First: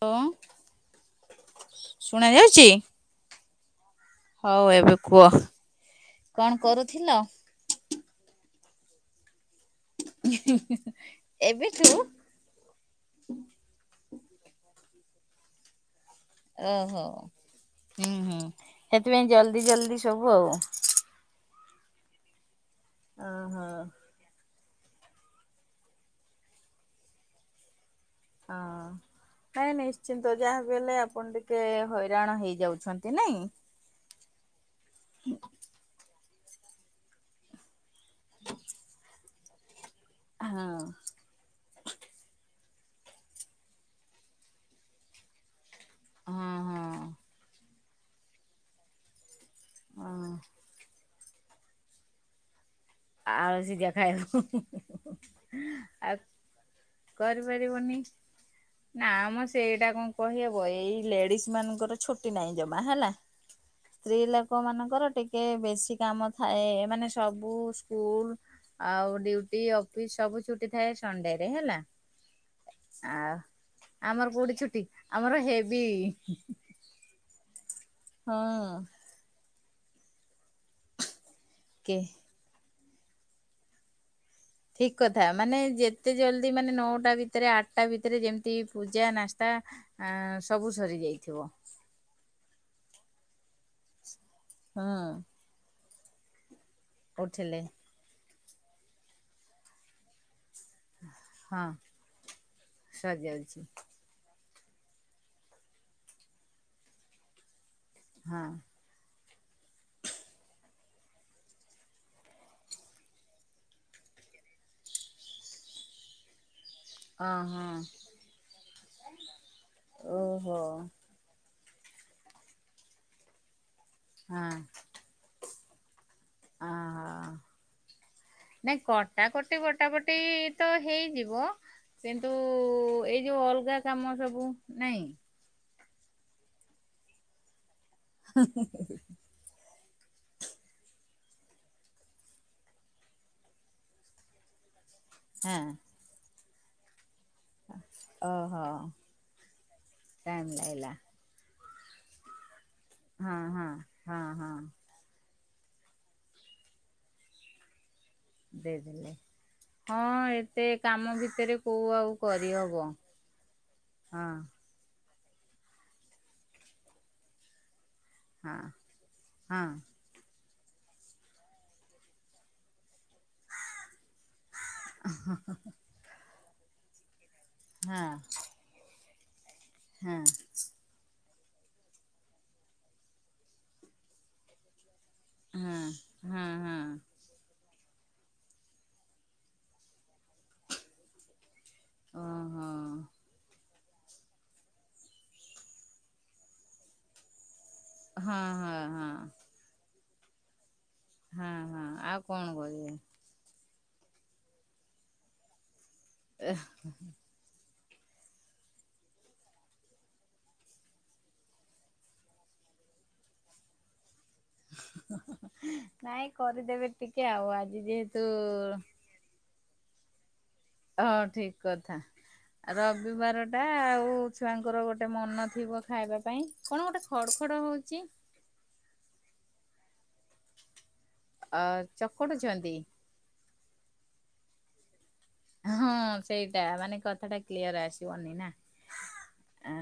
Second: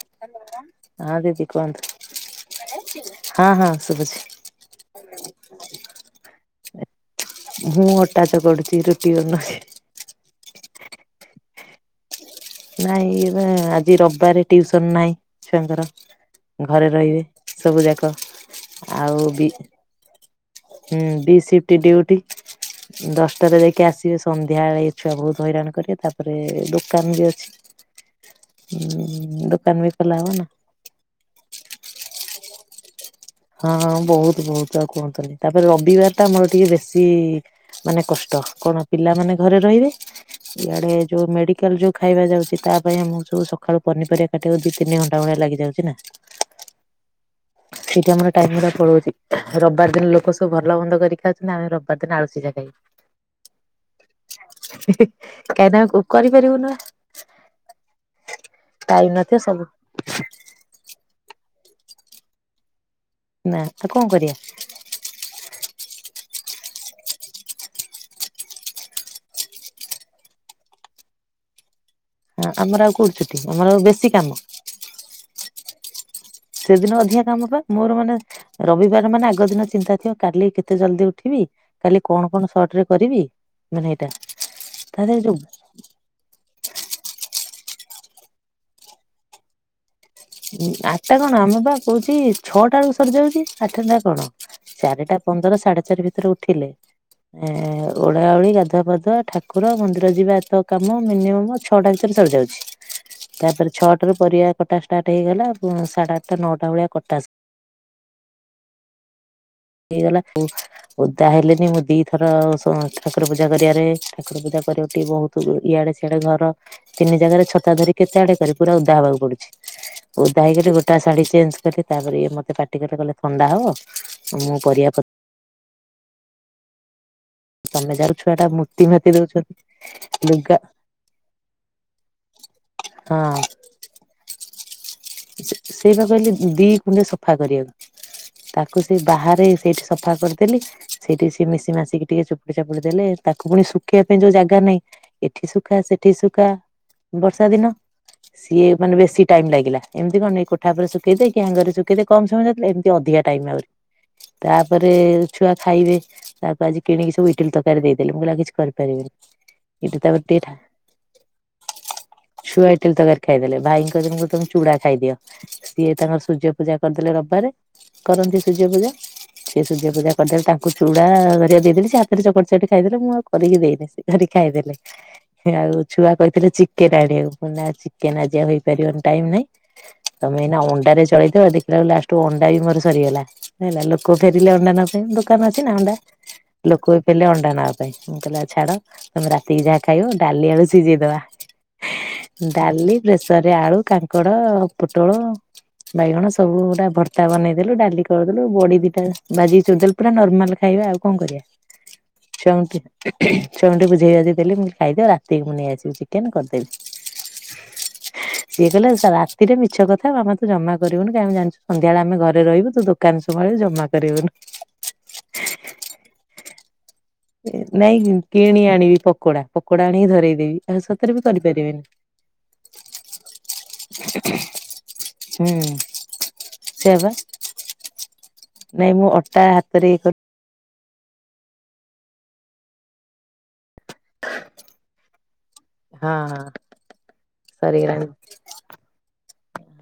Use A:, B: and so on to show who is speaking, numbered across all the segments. A: Hello ଶୁଣା ଯାଉଛି [inaudible]
B: [inaudible]
A: [inaudible]
B: [inaudible] ରହିବେ। ସବୁ ଯାକ ଆଉ ବି
A: [inaudible] ଓହୋ
B: [inaudible] [inaudible] ଉଁ ଦୋକାନ ବି ଖୋଲା ହବ ନା।
A: [inaudible] [inaudible]
B: [inaudible]
A: ହଁ
B: [inaudible] [inaudible]
A: ହଁ ହଁ।
B: ସେଇଠି ଆମର ଟାଇମିଗୁରା ପଳଉଛି ରବିବାର ଦିନ
A: ହଁ
B: ଲୋକ ସବୁ ଭଲ ମନ୍ଦ କରି ଖାଉଛନ୍ତି ଆମେ ରବିବାର ଦିନ ଆଳୁ ସିଝା ଖାଇବୁ।
A: ଆଳୁ ସିଝା ଖାଇବୁ ଆଉ।
B: ଫେରିିବୁନୁ ନା ଆ?
A: କରିପାରିବନି ନା
B: ନଥିବ
A: ମ
B: ସବୁ
A: ସେଇଟା କଣ କହି ହେବ ଏଇ ଲେଡିଜ ମାନଙ୍କର ଛୁଟି ନାହିଁ ଜମା ହେଲା
B: ନା ଆଉ କଣ
A: ସ୍ତ୍ରୀ
B: କରିବା
A: ଲୋକ ମାନଙ୍କର ଟିକେ ଟିକେ ବେଶୀ କାମ ଥାଏ ମାନେ ସବୁ ସ୍କୁଲୁ। ଆଉ ଡ୍ୟୁଟି ଅଫିସ ସବୁ ଛୁଟି ଥାଏ ସଣ୍ଡେ ରେ ହେଲା।
B: ଆମର କୋଉଠି
A: ଆଉ
B: ଛୁଟି ଆମର ଆଉ ବେଶୀ କାମ
A: ଆମର କୋଉଠି ଛୁଟି ଆମର ହେବି।
B: ସେଦିନ ଅଧିକା କାମ ପା ମୋର ମାନେ
A: ହଁ
B: ରବିବାର ମାନେ ଆଗ ଦିନ ଚିନ୍ତା ଥିବ। କାଲି କେତେ ଜଲ୍ ଦି ଉଠିବି
A: କେ
B: କାଲି କଣ କଣ ସର୍ଟ ରେ କରିବି ମାନେ ଏଇଟା।
A: ଠିକ
B: ତା ଦେହରେ
A: କଥା
B: ଯୋଉ
A: ମାନେ ଯେ ଏତେ ଜଲ୍ ଦି ମାନେ ନଅଟା ଭିତରେ ଆଠଟା ଭିତରେ ଯେମିତି ପୂଜା ନାସ୍ତା। ଆ ସବୁ ସରି
B: ଆଟା କଣ
A: ଯାଇଥିବ
B: ନମିତା କହୁଚି। ଛଅଟା ବେଳକୁ ସରିଯାଉଛି ଆଠଟା କଣ
A: ହୁଁ
B: ଚାରିଟା ପନ୍ଦର ସାଢ଼େ ଚାରି ଭିତରେ ଉଠିଲେ। ଏ
A: ଉଠିଲେ
B: ଓଳା ଓଳି ଗାଧୁଆ ପାଧୁଆ ଠାକୁର ମନ୍ଦିର ଯିବା ଏ ତ କାମ ମିନିମମ
A: ହଁ
B: ଛଅଟା ଭିତରେ ସରିଯାଉଛି
A: ସରିଯାଉଛି
B: ତାପରେ ଛଅଟାରୁ ପରିବା କଟା। ଷ୍ଟାର୍ଟ ହେଇଗଲା ଉଁ ସାଢେ ଆଠଟା ନଅଟା ଭଳିଆ କଟାସେସ୍।
A: ହଁ।
B: ହେଇଗଲା ଖୁବ୍। ଓଦା ହେଲେନି ମୁଁ ଦିଥର ଠାକୁର ପୂଜା କରିବାରେ ଠାକୁର ପୂଜା କରିବା ଟିକେ ବହୁତ ତୁ ଇଆଡେ ସିଆଡେ ଘର ତିନି
A: ଓ
B: ଜାଗାରେ
A: ହଁ
B: ଛତା ଧରି କେତେ ଆଡେ କରିଵୁ ପୁରା ଉଦା ହବାକୁ ପଡ଼ୁଚି। ଓଦା
A: ଓହୋ
B: ହେଇକିରି ଗୋଟା ଶାଢୀ ଚେଞ୍ଜେ କଲି। ତାପରେ ଇଏ ମତେ ପାଟି କଲେ ଥଣ୍ଡା ହବ
A: ହଁ
B: ମୁଁ ପରିଵା ପ
A: ହ ହଁ।
B: ତମେ ଯାର ଛୁଆ ଟା
A: ନାଇଁ
B: ମୂର୍ତ୍ତି ମାତି
A: କଟାକଟି
B: ଦଉଛନ୍ତି
A: ବଟାପଟି
B: ଲୁଗା
A: ତ ହେଇଯିବ। କିନ୍ତୁ ଏଇ
B: ହଁ
A: ଯୋଉ ଅଲଗା କାମ ସବୁ ନାଇଁ।
B: ସେଇ ପା କହିଲି ଦି କୁଣ୍ଡୁ ସଫା କରିବାକୁ ତାକୁ ସେଇ ବାହାରେ ସେଇଠି ସ ସଫା କରିଦେଲି। ସେଇଠି ସେି ମିଶି ମାସିକି ଟିକେ ଚିପୁଡ଼ି ଚାପୁଡି ଦେଲେ ତାକୁ ପୁଣି ଶୁଖେଇବା ପାଇଁ ଯୋଉ ଜାଗା ନାଇଁ। ଏଠି
A: ହଁ।
B: ଶୁଖା ସେଠି ଶୁକା ବର୍ଷା ଦିନ
A: ଓହୋ
B: ସିଏ ମାନେ ବେଶୀ ଟାଇମି ଲାଗିଲା। ଏମିତି କଣ
A: ଟାଇମ୍
B: କୋଠା ଉପରେ
A: ଲାଗିଲା
B: ଶୁଖେଇ ଦେ କି ହାଙ୍ଗର ଶୁଖେଇଦେ କମ ସମୟ ଯାଉଥିଲା ଏମିତି ଅଧିକା
A: ହଁ
B: ଟାଇମି
A: ହଁ
B: ଲାଗୁଚି
A: ହଁ ହଁ।
B: ତାପରେ ରେ ଛୁଆ ଖାଇବେ ତାକୁ ଆଜି କିଣିକି ସବୁ ଇଟିଲି ତରକାରୀ ଦେଇଦେଲି ମୁଁ କହିଲି ଆଉ କିଛି
A: ଦେଇଦେଲେ
B: କରିପାରିବିନେହିଁ। ଏଇଠି ତାପରେ
A: ହଁ
B: ଟ୍ରେଟା
A: ଏତେ କାମ ଭିତରେ କୋଉ ଆଉ
B: ଛୁଆ
A: କରିହବ ହଁ।
B: ଇଟିଲି ତରକାରି ଖାଇଦେଲେ ଭାଇଙ୍କି କହିଦେଲି
A: ହଁ
B: ମୁ ତମେ ଚୁଡା ଖାଇଦିଅ ସିଏ ତାଙ୍କର ସୂର୍ଯ୍ୟ ପୂଜା କରିଦେଲେ ରବିବାରେ। କରନ୍ତି
A: ହଁ
B: ସୂର୍ଯ୍ୟ ପୂଜା ସେ ସୂର୍ଯ୍ୟ
A: ହଁ
B: ପୂଜା କଣକରିଵି ତାଙ୍କୁ ଚୁଡା କରିବା କୁଦେଇଦେଲି ସେ ହାତରେ ଚକଡି ଚକଡି ଖାଇଦଲେ ମୁଁଆଉ କ କରିକି ଦେଇଦିଏ କରିକି ଖାଇଦେଲେ ସେ ଆଉ ଛୁଆ କହିଥିଲେ ଚିକେନେ ଆଣିବାକୁ। ନା ଚିକେନେ ଆଜି ହେଇପାରିବନି ଟାଇମି ନାହିଁ
A: ହଁ
B: ତମେ ଏନା ଅଣ୍ଡାରେ ଚଳେଇଦିଅ ଦେଖିଲା ଵେଳକୁ ଲାଷ୍ଟେ। ତେ ଅଣ୍ଡା ଵି ଘରୁ ସରିଗଲା ହେଲା ଲୋକ ଫେରିିଲେ ଅଣ୍ଡା ନଥାଇ ଦେ। ଦୋକାନ ରେ ଅଛି
A: ହଁ
B: ନା ଅଣ୍ଡା
A: ହଁ ହଁ।
B: ଲୋକୋ ଵି ଫେରିଲେ ଅଣ୍ଡା ନାହିଁ। ମୁଁ କହିଲି ଆଉ ଛାଡ ତମେ ରାତିକି ଯାହା ଖାଇବ ଡାଲି ଆଳୁ ସିଜେଇଦବା।
A: ଓହୋ
B: ଡାଲି ପ୍ରେସର ରେ ଆଳୁ। କାଙ୍କଡ ପୋଟଳ ବାଇଗଣ ସବୁ ଗୁଡା ଭର୍ ତା ବନେଇଦଗଲି ଡାଲି
A: ହଁ
B: କରିଦେଲି ବଡି
A: ହଁ
B: ଦିଟା
A: ହଁ
B: ଭାଜି କି ଚୁରିଦେଲି ପୁରା ନର୍ମାଲ ଖାଇବା ଆଉ। କଣ କରିବା
A: ହଁ ହଁ ଆଉ କଣ
B: ଛୁଆଁଙ୍କୁ
A: କରିବେ?
B: କି ଛୁଆଙ୍କୁ ଟିକେ ବୁଝେଇ ବାଜେ ଦେଲେ ମୁଁ ଖାଇଦିଅ ରାତିକି ମୁଁ ନେଇ ଆସିବି ଚି
A: ଏହ
B: ଦେଲେ ରାତିରେ ମିଛ କଥା ଆମେ ତ ଜମା କରିବୁନୁ କା ଆମେ ଜାଣିଛୁ ସନ୍ଧ୍ୟାବେଳେ ଆମେ ଘରେ ରହିବୁ ତୁ ଦୋ କାନ ସୁଭା ଜାଉଛି ଜମା କରିବୁନୁ।
A: [unintelligible] ନାଇଁ କରିଦେବେ। ଟିକେ ଆଉ ଆଜି
B: ନାଇଁ କିଣି
A: ଯେହେତୁ
B: ଆଣିବି ପକଡା ପକଡା ଆଣିକି ଧରେଇଦେବି। ଆଉ
A: ହଁ
B: ସତରେ ବି
A: ଠିକି
B: କରିପାରିବେନି।
A: କଥା। ରବିବାର ଟା ଆଉ ଛୁଆଙ୍କର ଗୋଟେ ମନ
B: ହୁଁ
A: ଥିବ ଖାଇବା ପାଇଁ। କଣ
B: ସେଇଆ
A: ଗୋଟେ
B: ପା
A: ଖଡ ଖଡ ହଉଚି।
B: ନାଇଁ ମୁଁ ଅଟା ହାତରେ ଇଏ କ
A: ଅ ଚକୁଡୁଚନ୍ତି।
B: [unintelligible]
A: ହଁ ସେଇଟା ମାନେ କଥାଟା କ୍ଲିୟର
B: ସରିଗଲାଣି।
A: ଆସିବନି ନା। ଆ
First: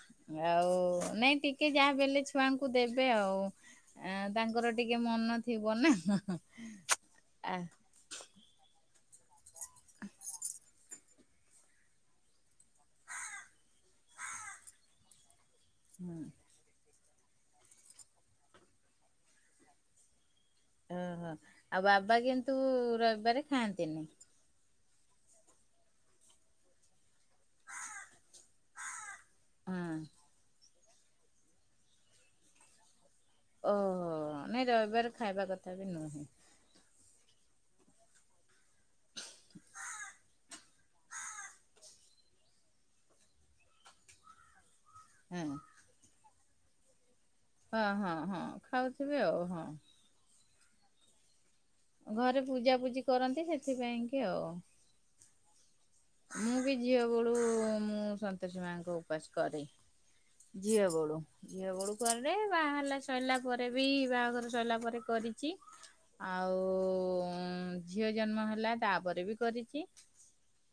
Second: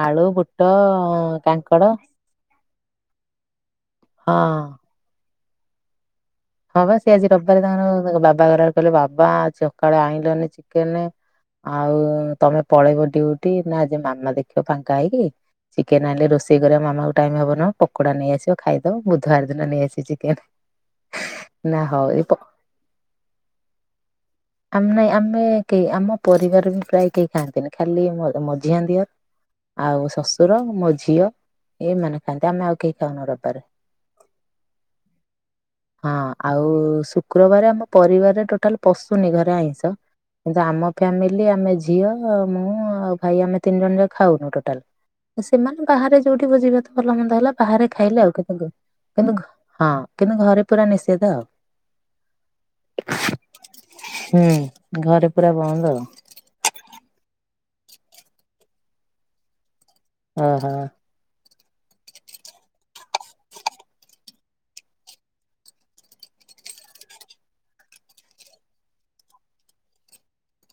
B: ଆଳୁ ବୁଟ
A: ଆଉ ନାଇଁ ଟିକେ
B: କାଙ୍କଡ
A: ଯାହା ବି ହେଲେ ଯେ ଛୁଆଙ୍କୁ ଦେବେ ଆଉ
B: ହଁ।
A: ତାଙ୍କର ଏଁ ଟିକେ ମନ ଥିବ ନା ହାଁ ହାଁ।
B: ହଁ ବା ସିଏ ଆଜି ରବିବାରେ ତାଙ୍କର ବାବା [unintelligible] କହିଲେ ବାବା ସକାଳୁ ଆଇଁଲନି ଚିକେନେ। ଆଉ ତମେ ପଳେଇବ ଡିଉଟି ନା ଆଜି ମାମା ଦେଖିବ ଫାଙ୍କା ହେଇକି। ଚିକେନ
A: ହୁଁ
B: ଆଣିଲେ ରୋଷେଇ କରିବା ମାମା କୁ ଟାଇମି ହବନହବ ପକଡା ନେଇଆସିବ ଖାଇଦବ ବୁଧବାର ଦିନ ନେଇଆସିବ ଚିକେନେ।
A: ଉହୁଁ ଆଉ ବାବା କିନ୍ତୁ ରବିବାରେ ଖାଆନ୍ତିନି।
B: ଆମେ ଆମେ କେହି ଆମେ ପରିବାର ବି ପ୍ରାୟ କେହି ଖାଆନ୍ତିନି ଖାଲି ମ ମଝିଆ ଦିଅର।
A: ହଁ
B: ଆଉ ଶ୍ୱଶୁର ମୋ ଝିଅ ଏଇମାନେ ଖାଆନ୍ତି ଆମେ ଆଉ କେହି ଖାଉନୁ ରବିବାରେ।
A: ଉହୁଁ ନାଇଁ ରବିବାରେ ଖାଇବା କଥା ବି ନୁହୁଁ।
B: ହଁ ଆଉ ଶୁକ୍ରବାରେ ଆମ ପରିବାରରେ ଟୋଟାଲ ପଶୁନି ଘରେ ଆଇଁଷ। କିନ୍ତୁ ଆମ ଫ୍ୟାମିଲି ଆମେ ଝିଅ ମୁଁ ଆଉ ଭାଇ ଆମେ ତିନି ଜଣ ଯାକ ଖାଉନୁ ଟୋଟାଲି।
A: ହଁ
B: ସେମାନେ ବାହାରେ ଯୋଉଠି ଭୋଜି ଭାତ ଭଲ ମନ୍ଦ ହେଲା
A: ହଁ
B: ବାହାରେ
A: ହଁ
B: ଖାଇଲେ ଆଉ
A: ହଁ
B: [unintelligible]
A: ଖାଉଥିବେ
B: କିନ୍ତୁ
A: ଆଉ
B: ଘ ହଁ। କିନ୍ତୁ ଘରେ ପୁରା ନିଷେଧ ଆଉ।
A: ଘରେ ପୂଜାପୂଜି କରନ୍ତି ସେଥିପାଇଁ କି ଆଉ।
B: ହୁଁ ଘରେ ପୁରା ବନ୍ଦ ଆଉ।
A: ମୁଁ ବି ଝିଅ ବୋଳୁ ମୁଁ ସନ୍ତୋଷୀ ମାଙ୍କ ଉପାସ କରେ।
B: ଓହୋ
A: ଝିଅ ବେଳୁ। ଝିଅ ବେଳୁ କରେ। ବାହା ହେଲା ସଇଲା ପରେ ବି ବାହାଘର ସଇଲା ପରେ କରିଚି। ଆଉ ଉଁ ଝିଅ ଜନ୍ମ ହେଲା ତାପରେ ବି କରିଛି।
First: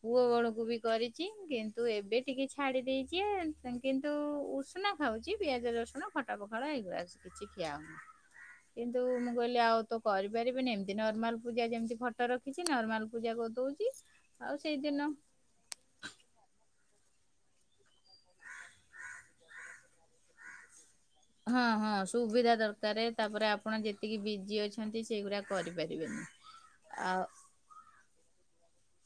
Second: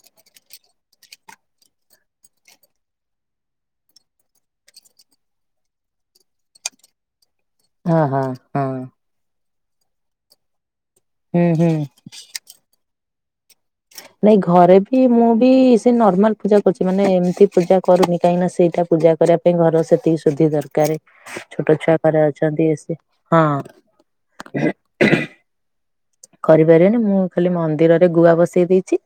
A: ପୁଅ ବେଳକୁ ବି କରିଚି। କିନ୍ତୁ ଏବେ ଟିକେ ଛାଡି ଦେଇଛି। କିନ୍ତୁ ଉଷନା ଖାଉଛି ପିଆଜ, ରସୁଣ, ଖଟା, ପଖାଳ ଏଇ ଗୁରା ସ କିଛି ଖିଆ ହଉନି।
B: ହଁ ହଁ ହଁ
A: କିନ୍ତୁ ମୁଁ କହିଲି ଆଉ ତ କରିପାରିବିନି ଏମ ନର୍ମାଲ
B: ହୁଁ
A: ପୂଜା
B: ହୁଁ।
A: ଯେମିତି ଫଟୋ ରଖିଛି। ନର୍ମାଲ ପୂଜା କରିଦଉଛି।
B: ନାଇଁ
A: ଆଉ
B: ଘରେ ବି
A: ସେଇଦିନ
B: ମୁଁ ବି ସେ ନର୍ମାଲ ପୂଜା କରୁଛି ମାନେ ଏମିତି ପୂଜା କରୁନି କାହିଁକିନା ସେଇଟା ପୂଜା କରିବା ଏ ଘର ସେତିକି ସୁଧି ଦରକାରେ।
A: ହଁ ହଁ
B: ଛୋଟଛୁଆ ଘରେ
A: ସୁବିଧା
B: ଅଛନ୍ତି ଇଏ ସିଏ
A: ଦରକାର ତାପରେ ଆପଣ ଯେତିକି ବିଜି ଅଛନ୍ତି
B: ହଁ।
A: ସେଇଗୁଡା କରିପାରିବେନି।
B: କରିପାରିବେନି ମୁଁ
A: ଆଉ
B: ଖାଲି ମନ୍ଦିରରେ ଗୁଆ ବସେଇ ଦେଇଛି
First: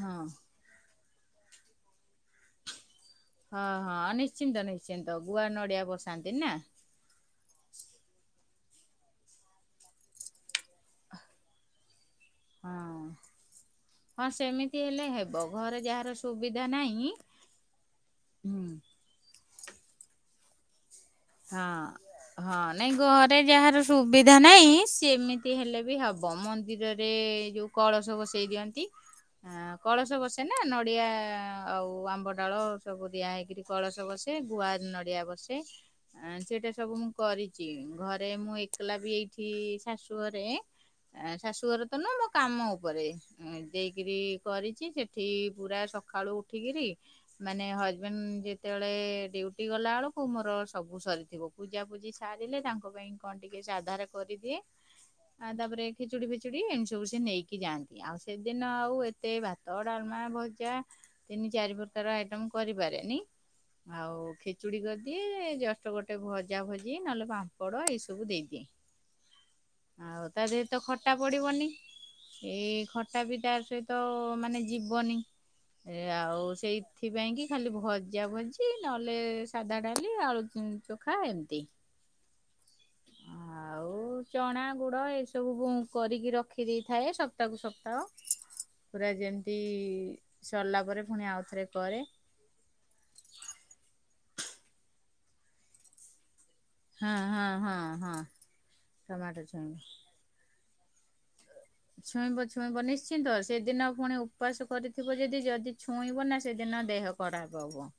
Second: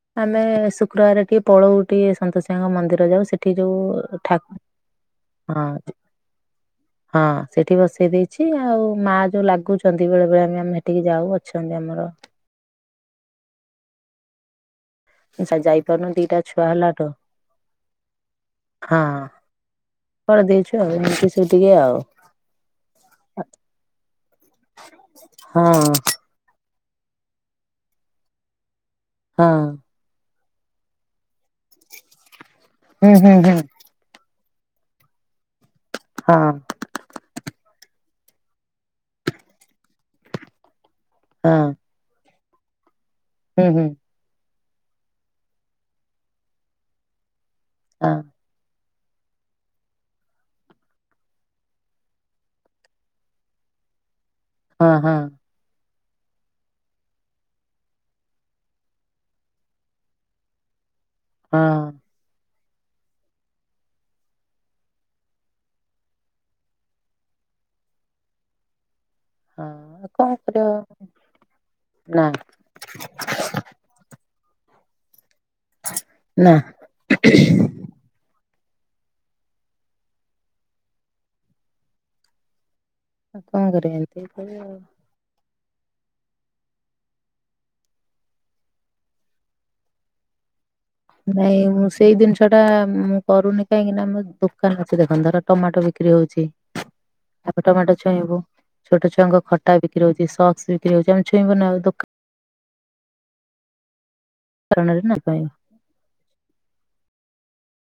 A: ହଁ
B: ଆମେ ସୁ ଶୁକ୍ରବାରେ ଟିକେ ପଳଉ ଟିକି ସନ୍ତୋସି ମାଆ ଙ୍କ ମନ୍ଦିର ଯାଉ ସ
A: ହଁ ହଁ ନିଶ୍ଚିନ୍ତ ନିଶ୍ଚିନ୍ତ ଗୁଆ ନଡିଆ
B: ହଁ।
A: ବସାନ୍ତି ନା।
B: ହଁ ସେଠି ବସେଇ ଦେଇଛି ଆଉ ମାଆ ଯୋଉ ଲାଗୁଛନ୍ତି ବେଳେ ବେଳେ ଆମେ ଆମେ ସେଠିକି ଯାଉ ହେ ଛନ୍ତି ଆମର
A: ହଁ ହଁ ସେମିତି ହେଲେ ହେ ବ
B: ଯା
A: ଘରେ
B: ଯାଇପାରୁନୁ
A: ଯାହାର
B: ଦିଟା ଛୁଆ
A: ସୁବିଧା
B: ହେଲାଠୁ
A: ନାଇଁ ହୁଁ।
B: ହଁ। କରିଦେଇଛୁ ଆଉ ଏମିତି ସେ
A: ହଁ ହଁ ନାଇଁ ଘରେ ଯାହାର ସୁବିଧା ନାହିଁ ସେମିତି
B: ହଁ
A: ହେଲେ ବି ହ ବ ମନ୍ଦିରରେ ଯୋଉ କଳସ ବସେଇ ଦିଅନ୍ତି।
B: ହଁ।
A: ଆଁ କଳସ ବସେନା ନଡ଼ିଆ ଆଉ ଆମ୍ବ ଡାଳ ସବୁ
B: ହୁଁ
A: ଦିଆ
B: ହୁଁ ହୁଁ।
A: ହେଇକିରି କଳସ ବସେ। ସେ ଗୁଆ ନଡିଆ ବସେ ଆ
B: ହଁ
A: ସେଇଟା ସ ସବୁ ମୁଁ କରିଛି। ଘରେ ମୁଁ ଏକଲା ବି ଏଇଠି ଶାଶୁ ଘରେ ଆ
B: ହଁ
A: ଶାଶୁଘର ତ ନୁହଁ ମୋ କାମ ଉପରେ ଉଁ
B: ହୁଁ ହୁଁ
A: ଦେଇକିରି କରିଛି ସେଠି ପୁରା ସକାଳୁ ଉଠିକିରି ମାନେ
B: ହଁ
A: ହଜବେଣ୍ଟ୍ ଯେତେବେ ଏ ଡ୍ୟୁଟି ଗଲା ବେଳକୁ ମୋର ସ ସବୁ ସରିଥିବ। ପୂଜାପୂଜି ସାରିଲେ ତାଙ୍କ ପାଇଁ କଣ ଟିକେ ସାଧାରେ କରିଦିଏ
B: ହଁ ହଁ।
A: ଆଉ ତାପରେ ଖେଚୁଡି ଫିଚୁଡି ଏମତି ସବୁ ସେ ନେଇକି ଯାଆନ୍ତି ଆଉ ସେଦିନ ଆଉ ଏତେ ଭାତ ତ ଡାଲମା ଭଜା ତିନି ଚାରି
B: ହଁ।
A: ପ୍ରକାର ଆଇଟମ କରିପାରେନି। ଆଉ ଖେଚୁଡି କରିଦିଏ ଜଷ୍ଟ ଗୋଟେ ଭଜା ଭଜି ନହେଲେ ପାମ୍ପଡ ଏଇ ସବୁ ଦେଇଦିଏ।
B: ହଁ
A: ଆଉ
B: କଣ
A: ତା ଦେହରେ
B: କରିବ
A: ତ ଖଟା ପଡିବନି
B: ନା
A: ଏଇ ଖ ତଥାପି ତା ସହିତ ମାନେ ଯିବନି। ଏ ଆଉ
B: ନା
A: ସେଇଥିପାଇଁଙ୍କି ଖାଲି ଭଜା ଭଜି ନହେଲେ ସାଧା ଡାଲି ଆଳୁ ହୁଁ ଚୋଖା ଏମତି।
B: କଣ କରିବ ଏମିତି
A: ଆଉ
B: କରିବ
A: ଚଣା
B: ଆଉ।
A: ଗୁଡ ଏଇସ ସବୁବୁକରିକି ରଖିଦେଇଥାଏ। ସପ୍ତା କୁ ସପ୍ତାହ। ପୁରା ଯେମିତି ସରିଲା ପରେ ପୁଣି
B: ନାଇଁ
A: ଆଉଥରେ
B: ମୁଁ
A: କରେ
B: ସେଇଦିନସ ସେଟା ମୁଁ କରୁନି କାହିଁକିନା ଆମ ଦୋକାନ ଅଛି। ଦେଖନ୍ତୁ ଧର ଟମାଟୋ ବିକ୍ରି ହଉଛି।
A: ହଁ ହଁ
B: ଆପେ
A: ହଁ
B: ଟମାଟୋ
A: ହଁ
B: ଛୁଇଁବୁ ଛୋଟ ଛୁଆଙ୍କ
A: ଟମାଟୋ ଛୁଇଁବ।
B: ଖଟା ବିକ୍ରି ହଉଛି ସସ୍ ବିକ୍ରି ହଉଛି ଆମ
A: ଛୁଇଁବ ଛୁଇଁବ ନିଶ୍ଚିନ୍ତ ସେଦିନ ପୁଣି ଉପାସ
B: ଦୋକାନରେ ନା
A: କରିଥିବ
B: ପାଇଁ
A: ଯଦି ଯଦି ଛୁଇଁବନା ସେଦିନ ଦେହ ଖରାପ ହବ।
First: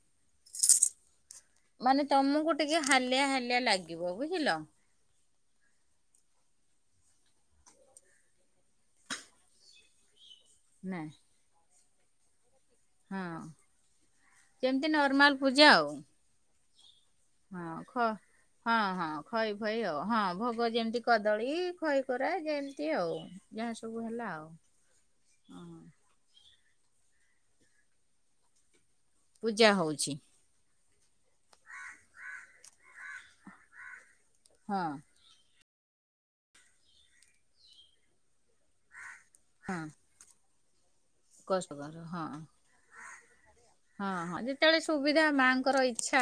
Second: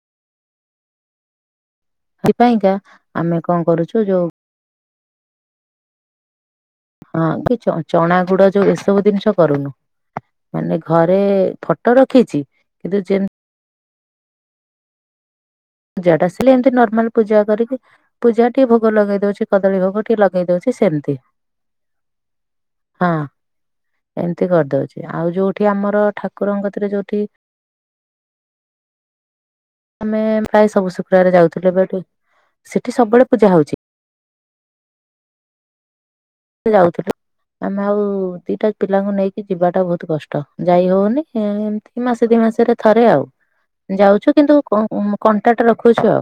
A: ମାନେ ତମକୁ
B: ସେଥିପାଇଁକା
A: ଟିକେ ହାଲିଆ
B: ଆମେ କଣ
A: ହାଲିଆ
B: କରୁଛୁ
A: ଲାଗିବ
B: ଯୋଉ
A: ବୁଝିଲ।
B: ହଁ କି ଚ ଚଣା ଗୁଡ ଯୋଉ ଏସବୁ ଜିନିଷ କରୁନୁ ମାନେ
A: ନା
B: ଘରେ ଫ ଫଟ ରଖିଛି। କିନ୍ତୁ
A: ହଁ
B: ଯେମିତି
A: ଯେମିତି ନର୍ମାଲ ପୂଜା ଆଉ।
B: ପୂଜା ଟା ଆସିଲେ ଏମିତି ନର୍ମାଲ ପୂଜା
A: ହଁ
B: କରିକି
A: ଖ
B: ପୂଜା ଟିକେ
A: ହଁ
B: ଭୋଗ
A: ହଁ
B: ଲଗେଇ ଦଉଛି
A: ଖଇ ଫଇ
B: କଦଳୀ
A: ଆଉ
B: ଭୋଗ ଟିକେ
A: ହଁ
B: ଲଗେଇ
A: ଭୋଗ
B: ଦଉଛି
A: ଯେମିତି
B: ସେମ ତି
A: କଦଳୀ ଖଇ କୋରା ଯେମିତି
B: ହଁ
A: ଆଉ। ଯାହା ସବୁ ହେଲା
B: ଏମିତି
A: ଆଉ
B: କରିଦଉଛି ଆଉ ଯୋଉଠି ଆମର ଠା କୁରଙ୍କ କତିରେ ଯୋଉଠି
A: ପୂଜା ହଉଛି
B: ଆମେ ପ୍ରାୟ ସବୁ ଶୁକ୍ରବାରେ ଯାଉଥିଲୁ ଏବେ ଏଠି ସେଠି ସବୁବେଳେ ପୂଜା ହଉଛି।
A: ହଁ।
B: ଯାଉଥିଲୁ ଆମେ ଆଉ ଦିଟା ପିଲାଙ୍କୁ ନେଇକି
A: ହଁ।
B: ଯିବାଟା ବହୁତ କଷ୍ଟ ଯାଇ ହଉନି।
A: କଷ୍ଟକର
B: ଏମିତି
A: ହଁ
B: ମାସେ ଦି ମାସ ରେ ଥରେ ଆଉ।
A: ହଁ
B: ଯାଉଛୁ
A: ହଁ
B: କିନ୍ତୁ
A: ଯେତେବେଳେ
B: କ ଉଁ
A: ସୁବିଧା
B: କଣ୍ଟାକ୍ଟ
A: ମାଆଙ୍କର
B: ରଖୁଛୁ ଆଉ।
A: ଇଚ୍ଛା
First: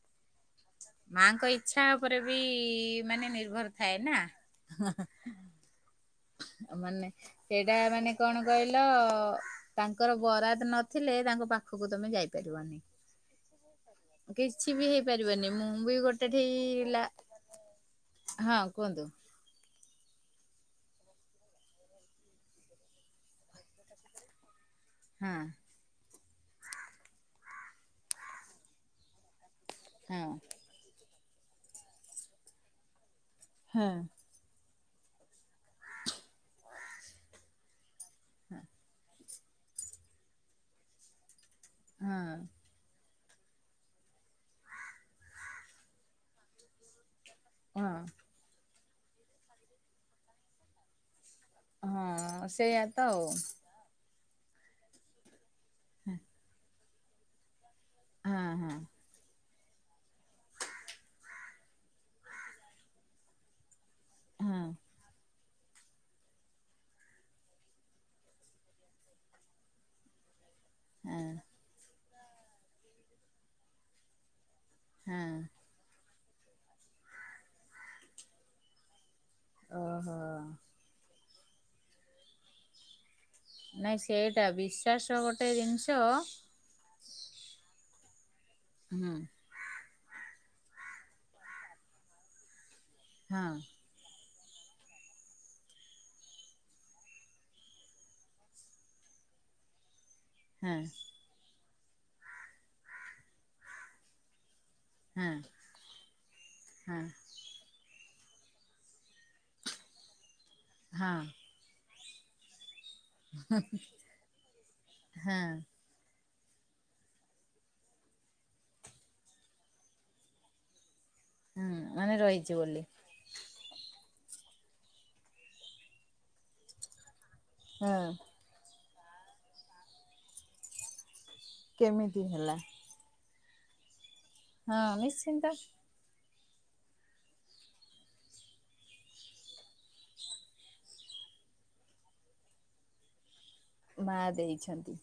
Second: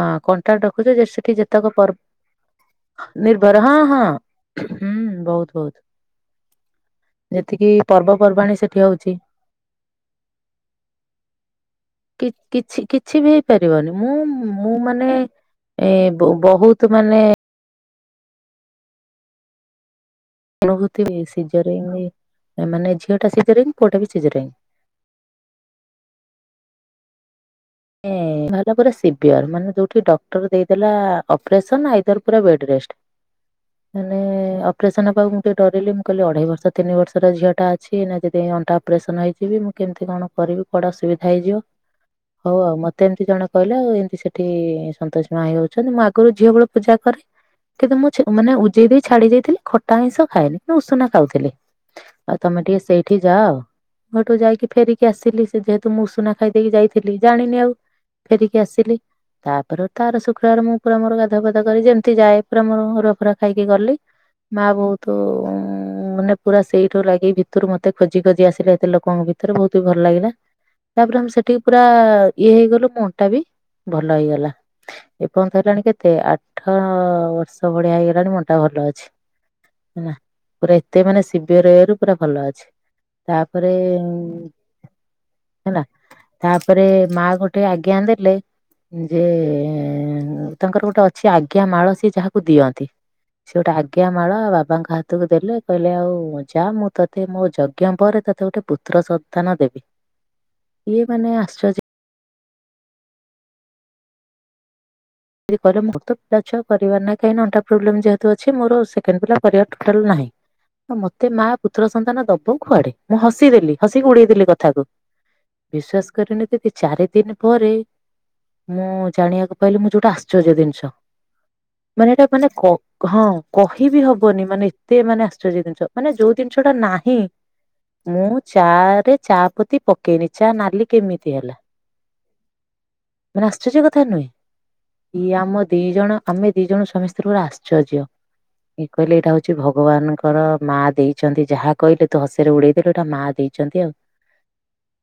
B: ହଁ କଣ୍ଟାକ୍ଟ ରଖୁଛ ଯେ ସେଠି
A: ମାଙ୍କ
B: ଯେତେକ
A: ଇଚ୍ଛା
B: ପର
A: ଉପରେ ବି ମାନେ
B: ନିର୍ଭର ହଁ
A: ଥାଏ
B: ହଁ।
A: ନା
B: ହୁଁ ବହୁତ ବହୁତ।
A: ମାନେ
B: ଯେତିକି
A: ସେଇଟା ମାନେ କଣ
B: ପର୍ବପର୍ବାଣୀ ସେଠି
A: କହିଲ
B: ହଉଛି।
A: ତାଙ୍କର ବରାଦ ନଥିଲେ ତାଙ୍କ ପାଖ ପାଖକୁ ତମେ
B: କି କିଛି
A: ଯାଇପାରିବାନି
B: କିଛି ବି ହେଇପାରିବନି ମୁଁ ମୁଁ
A: କିଛି ବି
B: ମାନେ
A: ହେଇପାରିବନି ମୁଁ
B: ଏ
A: ବି ଗୋ
B: ବହୁତ
A: କେତେଠେଇ ଲା
B: ମାନେ
A: ହଁ କୁହନ୍ତୁ?
B: ଅନୁଭୂତି ବି ସିଝରିଂ ମାନେ ଝିଅ ଟା ସିଝରିଙ୍ଗ ପୁଅଟା ବି ସିଜରିଙ୍ଗ।
A: ହଁ।
B: ଏଁ ବାହାରିଲା ପୁରା ସିିବିଅର ମାନେ ଯୋଉଠି
A: ହଁ।
B: ଡକ୍ଟର ଦେଇ ଲା ଅପରେସନ ଆଇଦର ପୁରା ବେଡ ରେଷ୍ଟ
A: ହଁ।
B: ମାନେ ଅପରେସନ ହେବାକୁ ଡରେଇଲେ ମୁଁ କହିଲି ଅଢ଼େଇ ବର୍ଷର ତିନି ବର୍ଷର ଝିଅଟା ଅଛି ଏଇନା ଯଦି ଅଣ୍ଟା ଅପରେସନ୍ ହେଇଯିବି ମୁଁ କେମିତି କଣ କରିବି କୁଆଡେ ଅସୁବିଧା ହେଇଯିବ।
A: ହଁ
B: ଉ ମତେ ଏମିତି ଜଣେ କହିଲା ଏମତି ସେଠି ସନ୍ତୋଷି ମା ହେଇଯାଉଛନ୍ତି ମୁଁ ଆଗରୁ ଝିଅ ବେଳ ପୂଜା କରେ। କିନ୍ତୁ
A: ହଁ
B: ମୁଁ ମାନେ ଉଜେଇ ଦେଇ ଛାଡି ଯାଇଥିଲି ଖଟା ଆଇଁଷ ଖାଏନି ଉଷୁନା ଖାଉଥିଲି। ଆଉ
A: ହଁ
B: ତମେ ଟିକେ
A: ସେଇଆ ତ
B: ସେଇଠି ଯାଅ। ମୁଁ ହେଠୁ ଯାଇକି ଫେରିକି ଆସିଲି ସେ ଯେହେତୁ ମୁଁଉଷୁନା ଖାଇଦେଇକି ଯାଇଥିଲି ଜାଣିନି ଆଉ।
A: ଆଉ
B: ଫେରିକି
A: ହଁ
B: ଆସିଲି। ତାପରେ ତ ଆର ଶୁକ୍ରବାର ମୁଁପୁରା ମୋର ଗାଧୁଆ ପାଧୁଆ କରି ଯେମିତି ଯାଏ ପୁରା ମୋର ଅରୁଆ ଫରୁଆ ଖାଇକି ଗଲି। ମା
A: ହଁ।
B: ବହୁତ ନେ ପୁରା ସେଇଠୁ ଲାଗି ଭିତରୁ ମତେ ଖୋଜି ଖୋଜି ଆସିଲେ ଏତେ ଲୋକଙ୍କ ଭିତରେ ବହୁତ ବି ଭଲ ଲାଗିଲା। ତାପରେ
A: ହଁ
B: ଆମେ ସେଠିକି ପୁରା ଇଏ ହେଇଗଲୁ ମୋ ଅଣ୍ଟା ବି ଭଲ ହେଇଗଲା।
A: ହଁ ହଁ
B: ଏପର୍ଯ୍ୟନ୍ତ ହେଲାଣି କେତେ ଆଠ ବର୍ଷ ଭଳିଆ ହେଇଗଲାଣି ମୋ ଅଣ୍ଟା ଭଲ ଅଛି। ନା
A: ଓହୋ।
B: ପୁରା ଏତେ ମାନେ ଶିଭିଅରଇଏରୁ ପୁରା ଭଲ ଅଛି। ତାପରେ
A: ନାଇଁ ସେଟା ବିଶ୍ଵାସ ଗୋଟେ
B: ହେଲା
A: ଜିନିଷ
B: ତାପରେ ମା ଗୋଟେ ଆଜ୍ଞା ଦେଲେ
A: ହୁଁ ହଁ
B: ଯେ ତାଙ୍କର ଗୋଟେ ଅଛି ଆଜ୍ଞା ମାଳ ସିଏ ଯାହାକୁ ଦିଅନ୍ତି
A: ହଁ
B: ସିଏ ଗୋଟେ ଆଗ ଅଜ୍ଞା ମାଳ ବାବାଙ୍କ ହାତକୁ ଦେଲେ କହିଲେ ଆଉ ଯା ମୁଁ ତୋତେ ମୋ ଯଜ୍ଞ ପରେ ତୋତେ ଗୋଟେ ପୁତ୍ର ସ ନ୍ତାନ ଦେବି।
A: ହଁ
B: ଇଏ ମାନେ ଆଶ୍ଚଜ
A: ହଁ
B: ଯଦି କହିଲେ ମୋରତ ତ ପିଲାଛୁଆ କରିବାର
A: ହଁ
B: ନାହିଁ କାହିଁନା ଅଣ୍ଟା ପ୍ରୋବ୍ଲେମ ଯେହେତୁ ଅଛି ମୋର ସେକେଣ୍ଡ ପିଲା କରିବାର ଟୋଟାଲ ନାହିଁ ମୋତେ ମା ପୁତ୍ର ସନ୍ତାନ ଦବ କୁଆଡେ ମୁଁ ହସିଦେଲି ହସିକି ଉଡେଇଦଲି କଥାକୁ
A: ହଁ
B: ବିଶ୍ଵାସ କରିବେନି ଦିଦି ଚାରି ଦିନି ପରେ ମୁଁ ଜାଣିବାକୁ ପାଇଲି ମୁଁ ଯୋ ଏଟା ଆଶ୍ଚର୍ଯ୍ୟ ଜିନିଷ
A: ହୁଁ
B: ମାନେ ଏଟା ମାନେ
A: ରହିଛି
B: କ
A: ବୋଲି।
B: ହଁ କହିବି ହବନି ମାନେ ଏତେ ମାନେ ଆଶ୍ଚର୍ଯ୍ୟ ଜିନିଷ ମାନେ ଯୋଉ ଜିନିଶ ଟା ନାହିଁ
A: ହଁ
B: ମୁଁ ଚା ରେ ଚାପତି ପକେଇନି ଚା ନାଲି କେମିତି ହେଲା
A: କେମିତି ହେଲା?
B: ମାନେ ଆଶ୍ଚର୍ଯ୍ୟ କଥା ନୁହେଁ?
A: ହଁ
B: ଇଏ
A: ନିଶ୍ଚିନ୍ତ
B: ଆମ ଦି ଜଣ ଆମେ ଦି ଜଣ ସ୍ୱାମୀ ସ୍ତ୍ରୀ ପୂରା ଆଶ୍ଚର୍ଯ୍ୟ। ଇଏ କହିଲେ ଏଇଟା ହଉଛି ଭଗବାନଙ୍କର ମା ଦେଇଛନ୍ତି ଯାହା କହିଲେ ତୁ ହସରେ ଉଡେଇଦେଲୁ ଏଟା ମା ଦେଇ
A: ମା ଦେଇଛନ୍ତି।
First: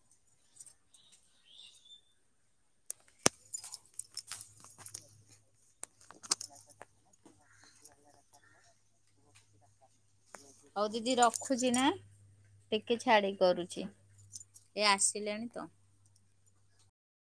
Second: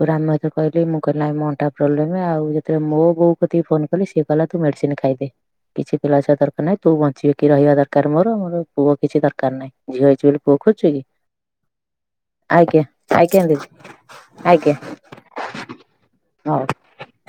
B: ତାପରେ ଆମ ଏକରେ କହିଲି ମୁଁ କହିଲି ନାଇଁ ମୋ ଅଣ୍ଟା ପ୍ରୋବ୍ଲେମ ଆଉ ଯେତେବେଳେ ମୋ ବୋଉ କତିକି ଫୋନ କଲି ସେ କହିଲା ତୁ ମେଡିସିନ ଖାଇଦେ। କିଛି ପିଲା ଛୁଆ ଦରକାର ନାହିଁ ତୁ ବଞ୍ଚି କିି ରହିବା ଦରକାର ମୋର ପୁଅ କିଛି ଦରକାର ନାହିଁ ଝିଅ ହେଇଛି ବୋଲି ପୁଅ
A: ହଉ
B: ଖୋଜୁଛୁ କି
A: ଦିଦି ରଖୁଛି ନା।
B: ଆଜ୍ଞା,
A: ଟିକେ ଛାଡି
B: ଆଜ୍ଞା
A: କରୁଛି
B: ଦିଦି ଆଜ୍ଞା
A: ଏ ଆସିଲେଣି ତ।
B: ହଉ।